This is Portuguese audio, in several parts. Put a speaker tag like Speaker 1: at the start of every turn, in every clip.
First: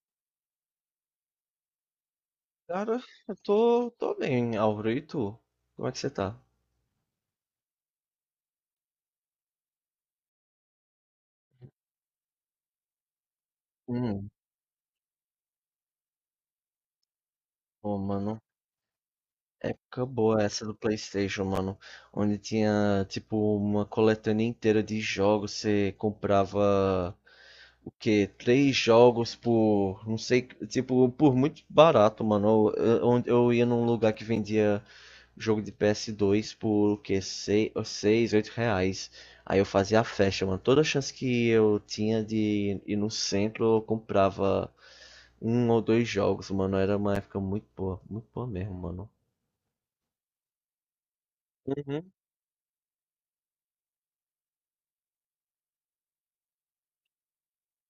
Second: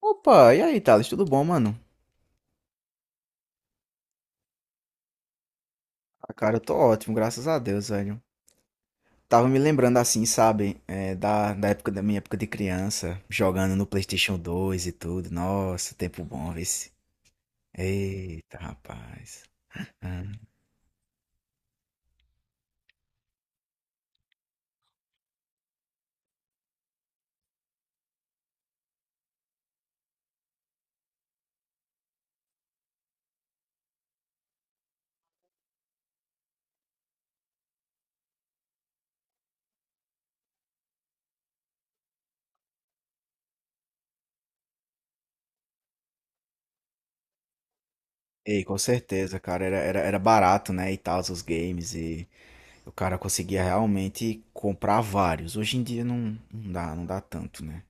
Speaker 1: Opa, e aí, Thales? Tudo bom, mano?
Speaker 2: Cara, eu tô bem, Álvaro. E tu? Como é que você
Speaker 1: Ah,
Speaker 2: tá?
Speaker 1: cara, eu tô ótimo, graças a Deus, velho. Tava me lembrando assim, sabe, da época da minha época de criança, jogando no
Speaker 2: Hum,
Speaker 1: PlayStation 2 e tudo. Nossa, tempo bom, vê se.
Speaker 2: Pô, mano.
Speaker 1: Eita, rapaz.
Speaker 2: Época
Speaker 1: Ah.
Speaker 2: boa essa do PlayStation, mano. Onde tinha, tipo, uma coletânea inteira de jogos. Você comprava, o que, três jogos por, não sei, tipo, por muito barato, mano. Eu ia num lugar que vendia jogo de PS2 por, o que, seis, oito reais. Aí eu fazia a festa, mano. Toda chance que eu tinha de ir no centro, eu comprava um ou dois jogos, mano. Era uma época muito boa
Speaker 1: Ei,
Speaker 2: mesmo,
Speaker 1: com
Speaker 2: mano.
Speaker 1: certeza, cara, era barato, né, e tal, os games,
Speaker 2: Uhum.
Speaker 1: e o cara conseguia realmente comprar vários. Hoje em dia não, não dá, não dá tanto, né?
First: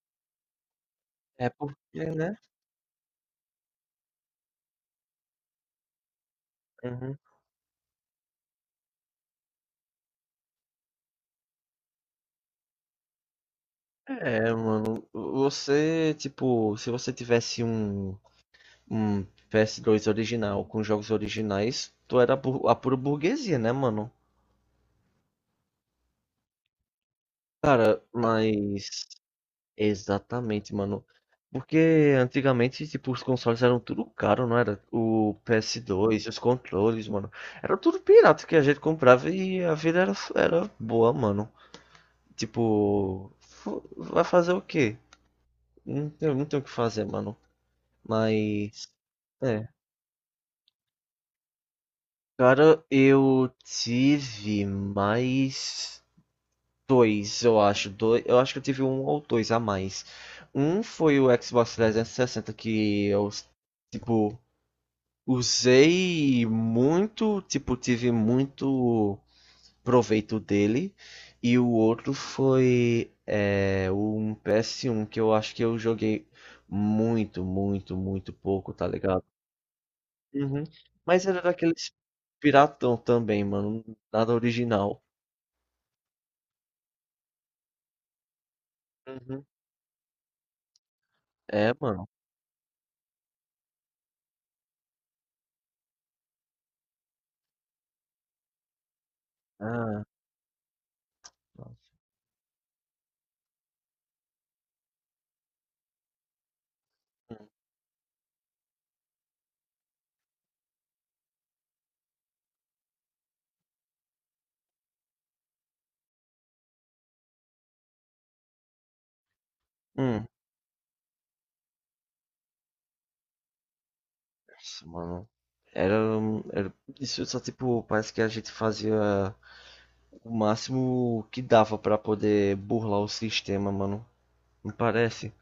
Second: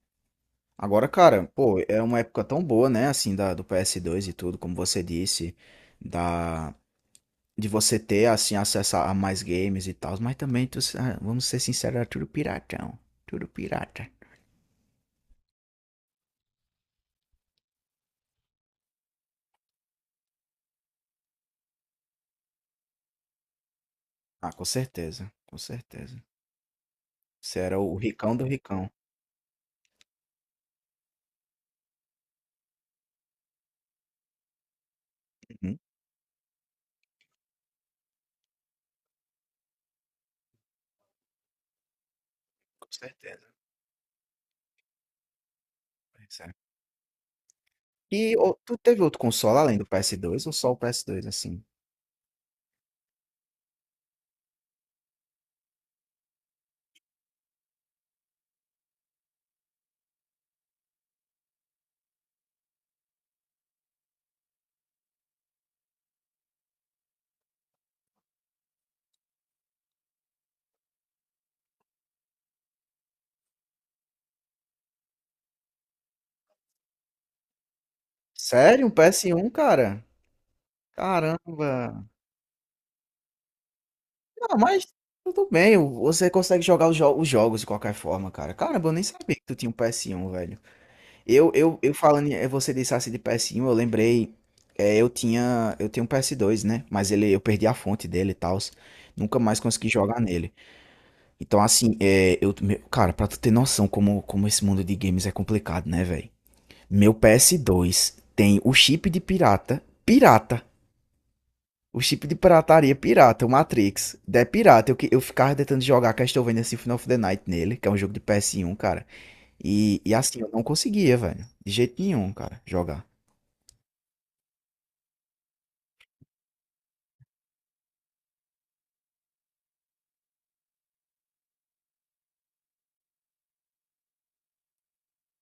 Speaker 1: Agora, cara,
Speaker 2: É porque,
Speaker 1: pô, é uma
Speaker 2: né?
Speaker 1: época tão boa, né, assim, do PS2 e tudo, como você disse, da,
Speaker 2: Uhum.
Speaker 1: de você ter assim acesso a mais games e tal, mas também tu, ah, vamos ser sinceros, era tudo piratão, tudo pirata.
Speaker 2: É, mano, você, tipo, se você tivesse um PS2 original com jogos originais, tu era a pura burguesia, né, mano?
Speaker 1: Ah, com certeza, com certeza. Você era o ricão do ricão.
Speaker 2: Mas exatamente, mano. Porque antigamente, tipo, os consoles eram tudo caro, não era? O
Speaker 1: Uhum,
Speaker 2: PS2, os controles, mano. Era tudo pirata que a gente comprava e a vida era boa, mano.
Speaker 1: com
Speaker 2: Tipo,
Speaker 1: certeza.
Speaker 2: vai fazer o quê? Não tem,
Speaker 1: Pois
Speaker 2: não
Speaker 1: é.
Speaker 2: tem o que fazer, mano.
Speaker 1: E ô, tu
Speaker 2: Mas,
Speaker 1: teve outro console
Speaker 2: é.
Speaker 1: além do PS2 ou só o PS2 assim?
Speaker 2: Cara, eu tive mais. Dois, eu acho. Dois, eu acho que eu tive um ou dois a mais. Um foi o Xbox 360 que eu, tipo, usei muito, tipo, tive muito proveito dele. E o outro foi, um PS1 que eu acho que eu joguei muito, muito, muito pouco, tá
Speaker 1: Sério, um
Speaker 2: ligado?
Speaker 1: PS1, cara?
Speaker 2: Uhum. Mas era daqueles
Speaker 1: Caramba.
Speaker 2: piratão também, mano. Nada
Speaker 1: Não, mas
Speaker 2: original.
Speaker 1: tudo bem, você consegue jogar os jogos de qualquer forma, cara. Caramba, eu nem sabia que
Speaker 2: Uhum.
Speaker 1: tu tinha um PS1, velho. Eu,
Speaker 2: É,
Speaker 1: eu, eu
Speaker 2: mano.
Speaker 1: falando, você disse assim de PS1, eu lembrei, eu tinha, eu tenho um PS2, né? Mas ele, eu perdi a fonte dele e tal, nunca mais consegui
Speaker 2: Ah.
Speaker 1: jogar nele. Então assim, cara, pra tu ter noção como, como esse mundo de games é complicado, né, velho? Meu PS2 tem o chip de pirata, pirata, o chip de pirataria é pirata, o Matrix, é pirata. Eu ficava tentando jogar Castlevania Symphony of the Night nele, que é um jogo de PS1, cara. E
Speaker 2: Hum.
Speaker 1: assim, eu não conseguia, velho, de jeito nenhum, cara, jogar.
Speaker 2: Nossa, mano. Era, era. Isso só, tipo, parece que a gente fazia o máximo que dava pra poder burlar o sistema, mano. Não parece?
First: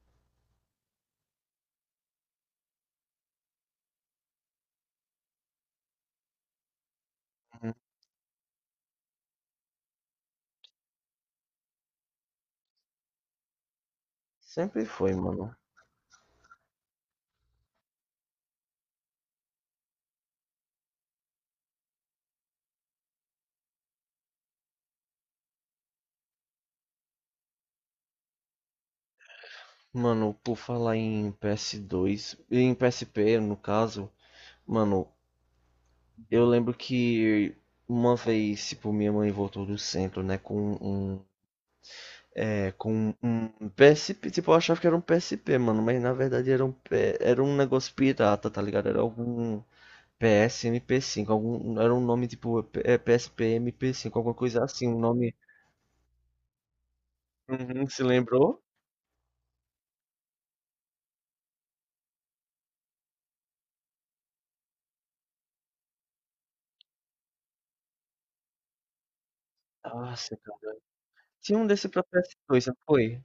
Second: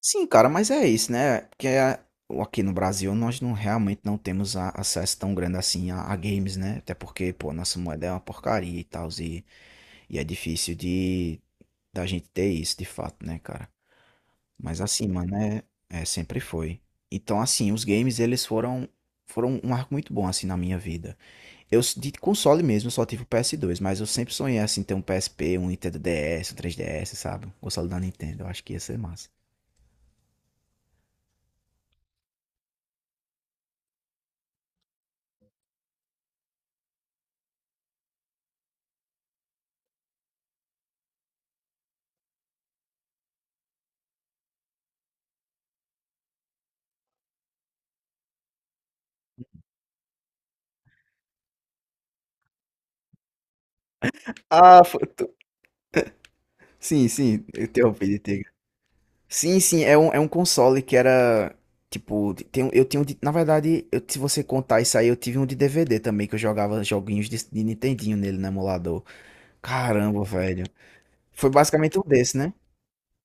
Speaker 1: Sim, cara, mas é isso, né? Porque aqui no Brasil nós não realmente não temos acesso tão grande assim a games, né? Até porque, pô,
Speaker 2: Uhum.
Speaker 1: nossa moeda é uma porcaria e tal, e é difícil de da gente ter isso de fato, né, cara? Mas
Speaker 2: Sempre
Speaker 1: assim,
Speaker 2: foi,
Speaker 1: mano,
Speaker 2: mano.
Speaker 1: é, sempre foi. Então, assim, os games eles foram um arco muito bom assim na minha vida. De console mesmo eu só tive o PS2, mas eu sempre sonhei assim ter um PSP, um Nintendo DS, um 3DS, sabe? Um console da Nintendo, eu acho que ia ser massa.
Speaker 2: Mano, por falar em PS2, em PSP, no caso, mano, eu lembro que uma vez, tipo, minha mãe voltou do centro, né, um, com um PSP, tipo, eu achava que era um PSP, mano, mas na verdade era um negócio pirata, tá ligado? Era algum PSMP5, algum era um nome tipo, PSP-MP5, alguma coisa
Speaker 1: Ah,
Speaker 2: assim, um nome.
Speaker 1: sim, sim, eu
Speaker 2: Uhum, se
Speaker 1: interrompi de Tiga.
Speaker 2: lembrou?
Speaker 1: Sim, sim, é um console que era. Tipo, tem, eu tinha um de. Na verdade, se você contar isso aí, eu tive um de DVD também, que eu jogava joguinhos de Nintendinho nele no emulador. Caramba,
Speaker 2: Nossa,
Speaker 1: velho.
Speaker 2: cara.
Speaker 1: Foi
Speaker 2: Tinha um desse
Speaker 1: basicamente um
Speaker 2: pra
Speaker 1: desse, né?
Speaker 2: PS2, não foi?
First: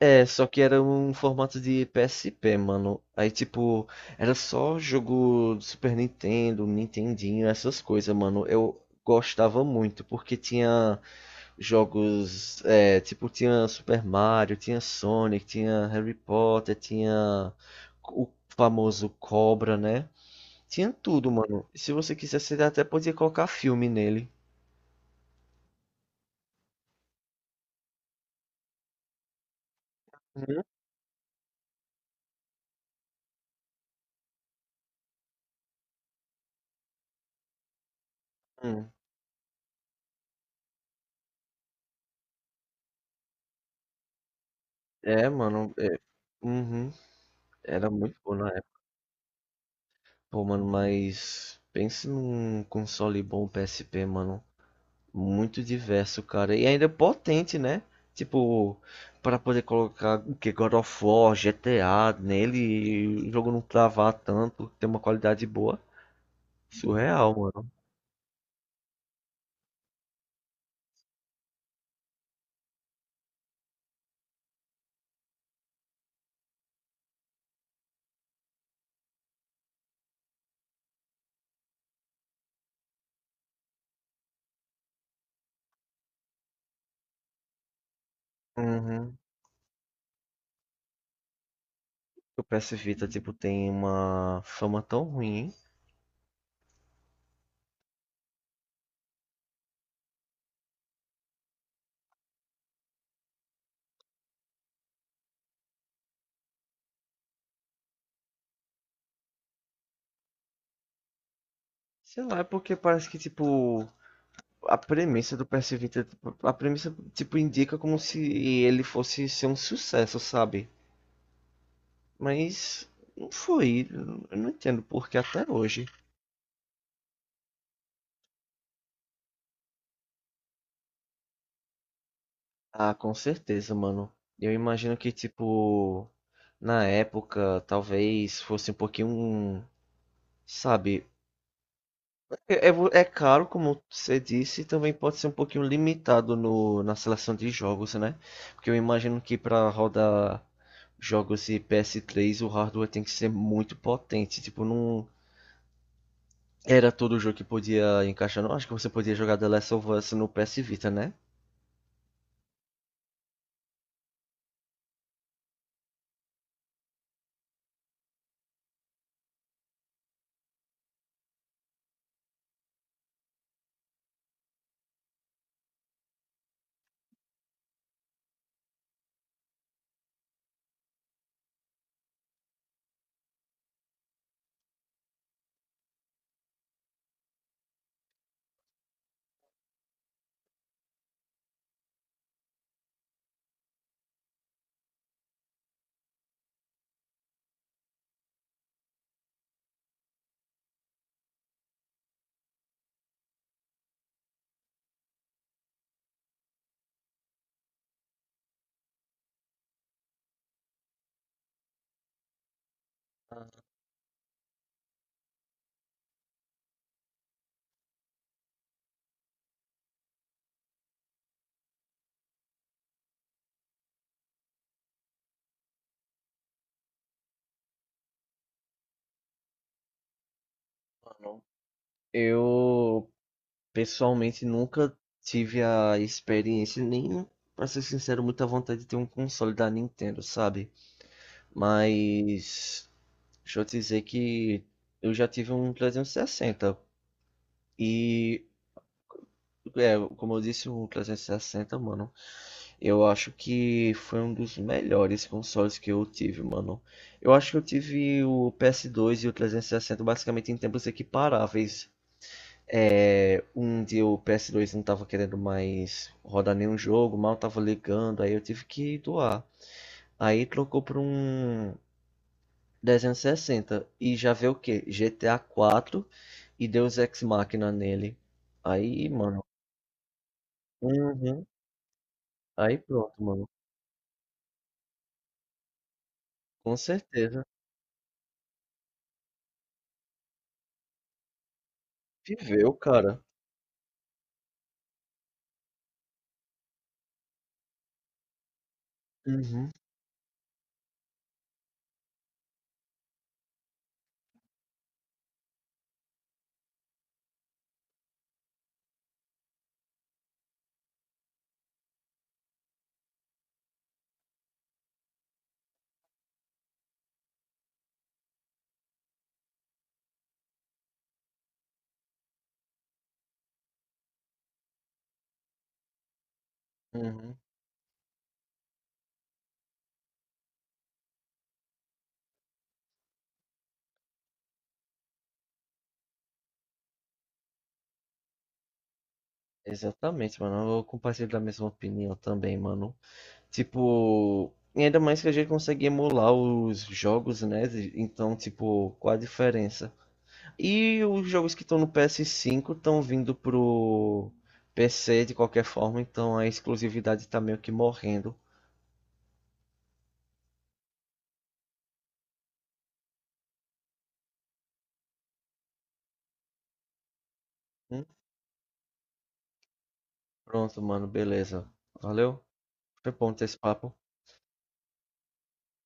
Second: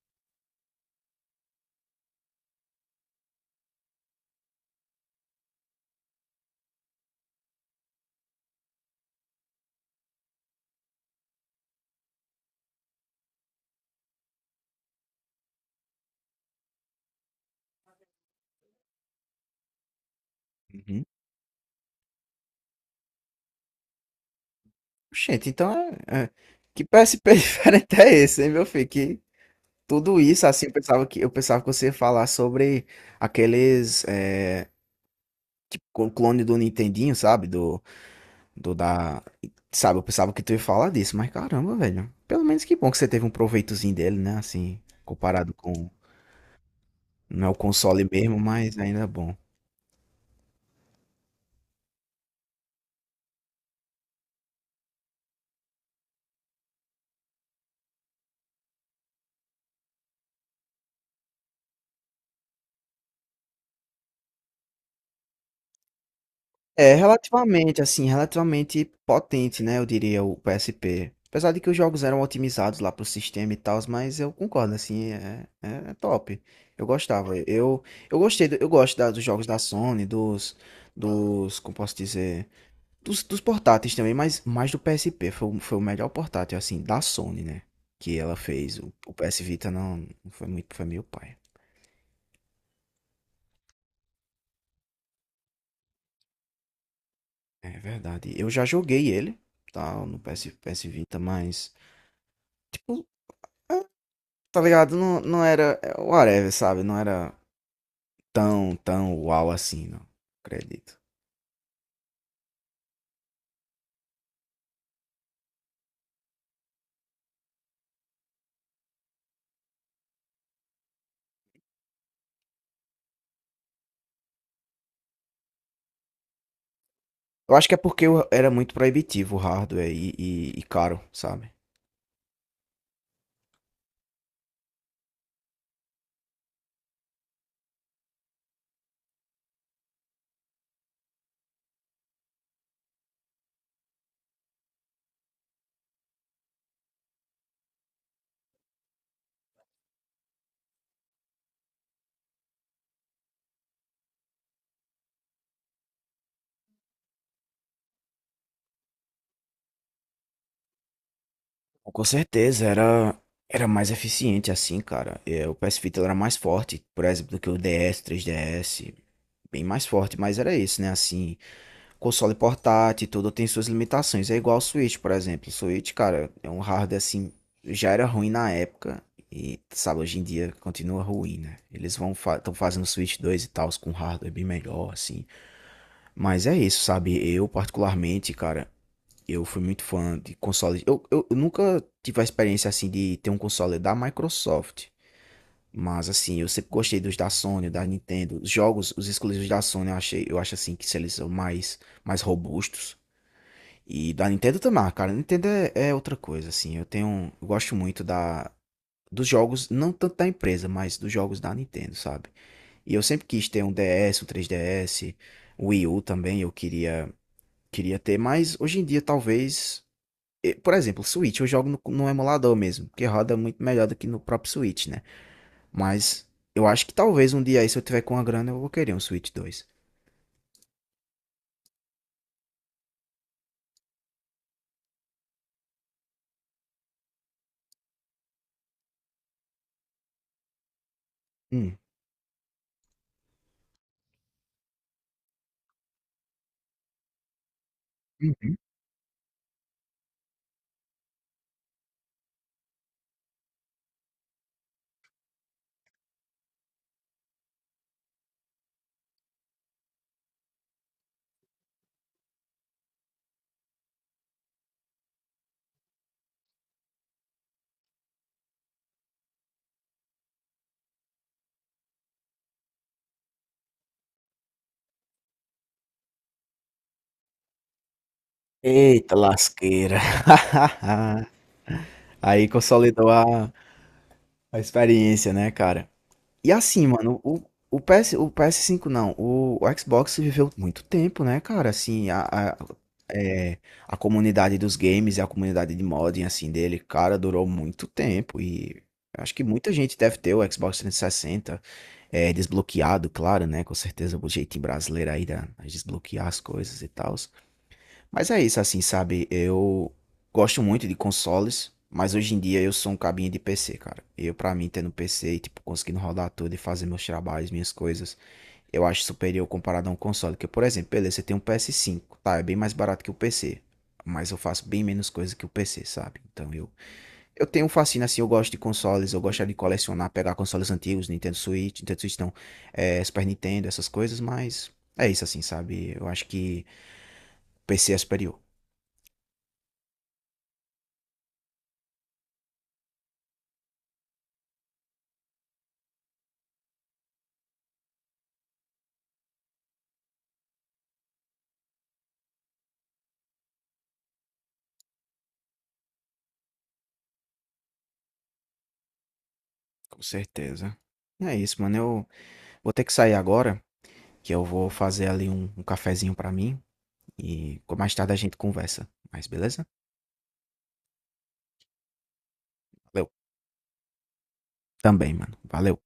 Speaker 2: É, só que era um formato de PSP, mano. Aí, tipo, era só jogo do Super Nintendo, Nintendinho, essas coisas, mano. Eu gostava muito, porque tinha jogos, tipo, tinha Super Mario, tinha Sonic, tinha Harry Potter, tinha o famoso Cobra, né? Tinha
Speaker 1: Uhum.
Speaker 2: tudo, mano. Se você quisesse, ele até podia colocar filme nele.
Speaker 1: Gente, então é, é- que PSP diferente é esse, hein, meu filho? Que tudo isso, assim, eu pensava que você ia falar sobre aqueles. É, clone do Nintendinho, sabe? Do. Do
Speaker 2: Uhum.
Speaker 1: da. Sabe, eu pensava que tu ia falar disso, mas caramba, velho. Pelo menos que bom que você teve um proveitozinho dele, né? Assim,
Speaker 2: É,
Speaker 1: comparado
Speaker 2: mano. É,
Speaker 1: com.
Speaker 2: uhum.
Speaker 1: Não é o
Speaker 2: Era
Speaker 1: console
Speaker 2: muito bom
Speaker 1: mesmo,
Speaker 2: na
Speaker 1: mas
Speaker 2: época.
Speaker 1: ainda é bom.
Speaker 2: Pô, mano, mas pense num console bom PSP, mano. Muito diverso, cara. E ainda potente, né? Tipo, para poder colocar o que God of War, GTA nele, e o jogo não travar tanto, ter uma qualidade boa.
Speaker 1: É,
Speaker 2: Surreal, mano.
Speaker 1: relativamente, assim, relativamente potente, né? Eu diria o PSP. Apesar de que os jogos eram otimizados lá pro sistema e tal, mas eu concordo, assim, é top. Eu gostava. Eu gostei, eu gosto dos jogos da Sony, dos. Dos. Como posso dizer? Dos portáteis também, mas mais do PSP. Foi o melhor portátil, assim, da Sony, né? Que ela fez. O
Speaker 2: Uhum.
Speaker 1: PS Vita não, foi muito. Foi meio pai.
Speaker 2: O PS Vita, tipo, tem uma fama tão ruim.
Speaker 1: É verdade. Eu já joguei ele, tá? No PS Vita, mas. Tipo, tá ligado? Não, não era. Whatever, sabe? Não era tão, tão uau assim, não. Acredito.
Speaker 2: Sei lá, é porque parece que, tipo, a premissa do PS Vita, tipo, a premissa, tipo, indica como se ele fosse ser um sucesso, sabe? Mas não foi, eu não entendo porque até hoje.
Speaker 1: Eu acho que é porque era muito proibitivo o hardware e caro, sabe?
Speaker 2: Ah, com certeza, mano. Eu imagino que, tipo, na época, talvez fosse um pouquinho, sabe. É caro, como você disse, e também pode ser um pouquinho limitado no, na seleção de jogos, né? Porque eu imagino que para rodar jogos de PS3 o hardware tem que ser muito potente. Tipo, não era todo jogo que podia encaixar. Não acho que você podia jogar The Last of Us no PS Vita, né?
Speaker 1: Com certeza, era mais eficiente assim, cara. É, o PS Vita era mais forte, por exemplo, do que o DS, 3DS, bem mais forte, mas era esse, né? Assim, console portátil e tudo tem suas limitações. É igual o Switch, por exemplo. O Switch, cara, é um hardware assim, já era ruim na época e, sabe, hoje em dia continua ruim, né? Eles vão estão fazendo Switch 2 e tal, com hardware bem melhor, assim. Mas é isso, sabe? Eu, particularmente, cara. Eu fui muito fã de consoles. Eu nunca tive a experiência assim de ter um console da Microsoft. Mas assim, eu sempre gostei dos da Sony, da Nintendo. Os jogos, os exclusivos da Sony, eu achei, eu acho assim que eles são mais, mais robustos. E da Nintendo também, ah, cara. Nintendo é outra coisa, assim. Eu tenho, eu gosto muito dos jogos, não tanto da empresa, mas dos jogos da Nintendo, sabe? E eu sempre quis ter um DS, um 3DS, Wii U também, queria ter, mas hoje em dia talvez por exemplo, Switch eu jogo no emulador mesmo, que roda muito melhor do que no próprio Switch, né? Mas eu acho que talvez um dia aí, se eu tiver com a grana, eu vou querer um Switch 2.
Speaker 2: Mano, eu pessoalmente nunca tive a experiência, nem, pra ser sincero, muita vontade de ter um console da Nintendo, sabe?
Speaker 1: Hum.
Speaker 2: Mas. Deixa eu te dizer que eu já tive um 360 e, sessenta.
Speaker 1: Uhum.
Speaker 2: E, como eu disse, o 360, mano, eu acho que foi um dos melhores consoles que eu tive, mano. Eu acho que eu tive o PS2 e o 360 basicamente em tempos equiparáveis. É, um dia o PS2 não tava querendo mais rodar nenhum jogo, mal tava ligando, aí eu tive que doar. Aí trocou por um 360 e sessenta e já veio o que? GTA 4, e Deus Ex Machina nele. Aí,
Speaker 1: Eita
Speaker 2: mano.
Speaker 1: lasqueira.
Speaker 2: Uhum.
Speaker 1: Aí
Speaker 2: Aí
Speaker 1: consolidou
Speaker 2: pronto, mano.
Speaker 1: a experiência, né, cara? E
Speaker 2: Com
Speaker 1: assim, mano,
Speaker 2: certeza.
Speaker 1: o PS5 não, o Xbox viveu muito tempo, né, cara? Assim,
Speaker 2: Viveu, cara.
Speaker 1: é, a comunidade dos games e a comunidade de modding, assim, dele, cara, durou muito tempo. E acho que muita
Speaker 2: Uhum,
Speaker 1: gente deve ter o Xbox 360 desbloqueado, claro, né? Com certeza, o jeitinho brasileiro aí de desbloquear as coisas e tal. Mas é isso, assim, sabe? Eu gosto muito de consoles, mas hoje em dia eu sou um cabinho de PC, cara. Eu, pra mim, tendo PC e, tipo, conseguindo rodar tudo e fazer meus trabalhos, minhas coisas, eu acho superior comparado a um console. Porque por exemplo, beleza, você tem um PS5, tá? É bem mais barato que o PC. Mas eu faço bem menos coisa que o PC, sabe? Então
Speaker 2: uhum.
Speaker 1: eu tenho um fascínio assim, eu gosto de consoles, eu gosto de colecionar, pegar consoles antigos, Nintendo Switch, Nintendo Switch não, Super Nintendo, essas coisas, mas é isso assim, sabe? Eu acho que o PC é superior.
Speaker 2: Exatamente, mano. Eu compartilho da mesma opinião também, mano. Tipo, e ainda mais que a gente consegue emular os jogos, né? Então, tipo, qual a diferença? E os jogos que estão no PS5 estão vindo pro PC de qualquer forma, então a exclusividade tá meio que morrendo.
Speaker 1: Com certeza. É isso, mano. Eu vou ter que sair agora, que eu vou fazer ali um cafezinho pra mim e mais
Speaker 2: Hum.
Speaker 1: tarde a gente conversa. Mas beleza?
Speaker 2: Pronto, mano, beleza. Valeu.
Speaker 1: Valeu.
Speaker 2: Foi bom ter esse papo.
Speaker 1: Também, mano. Valeu.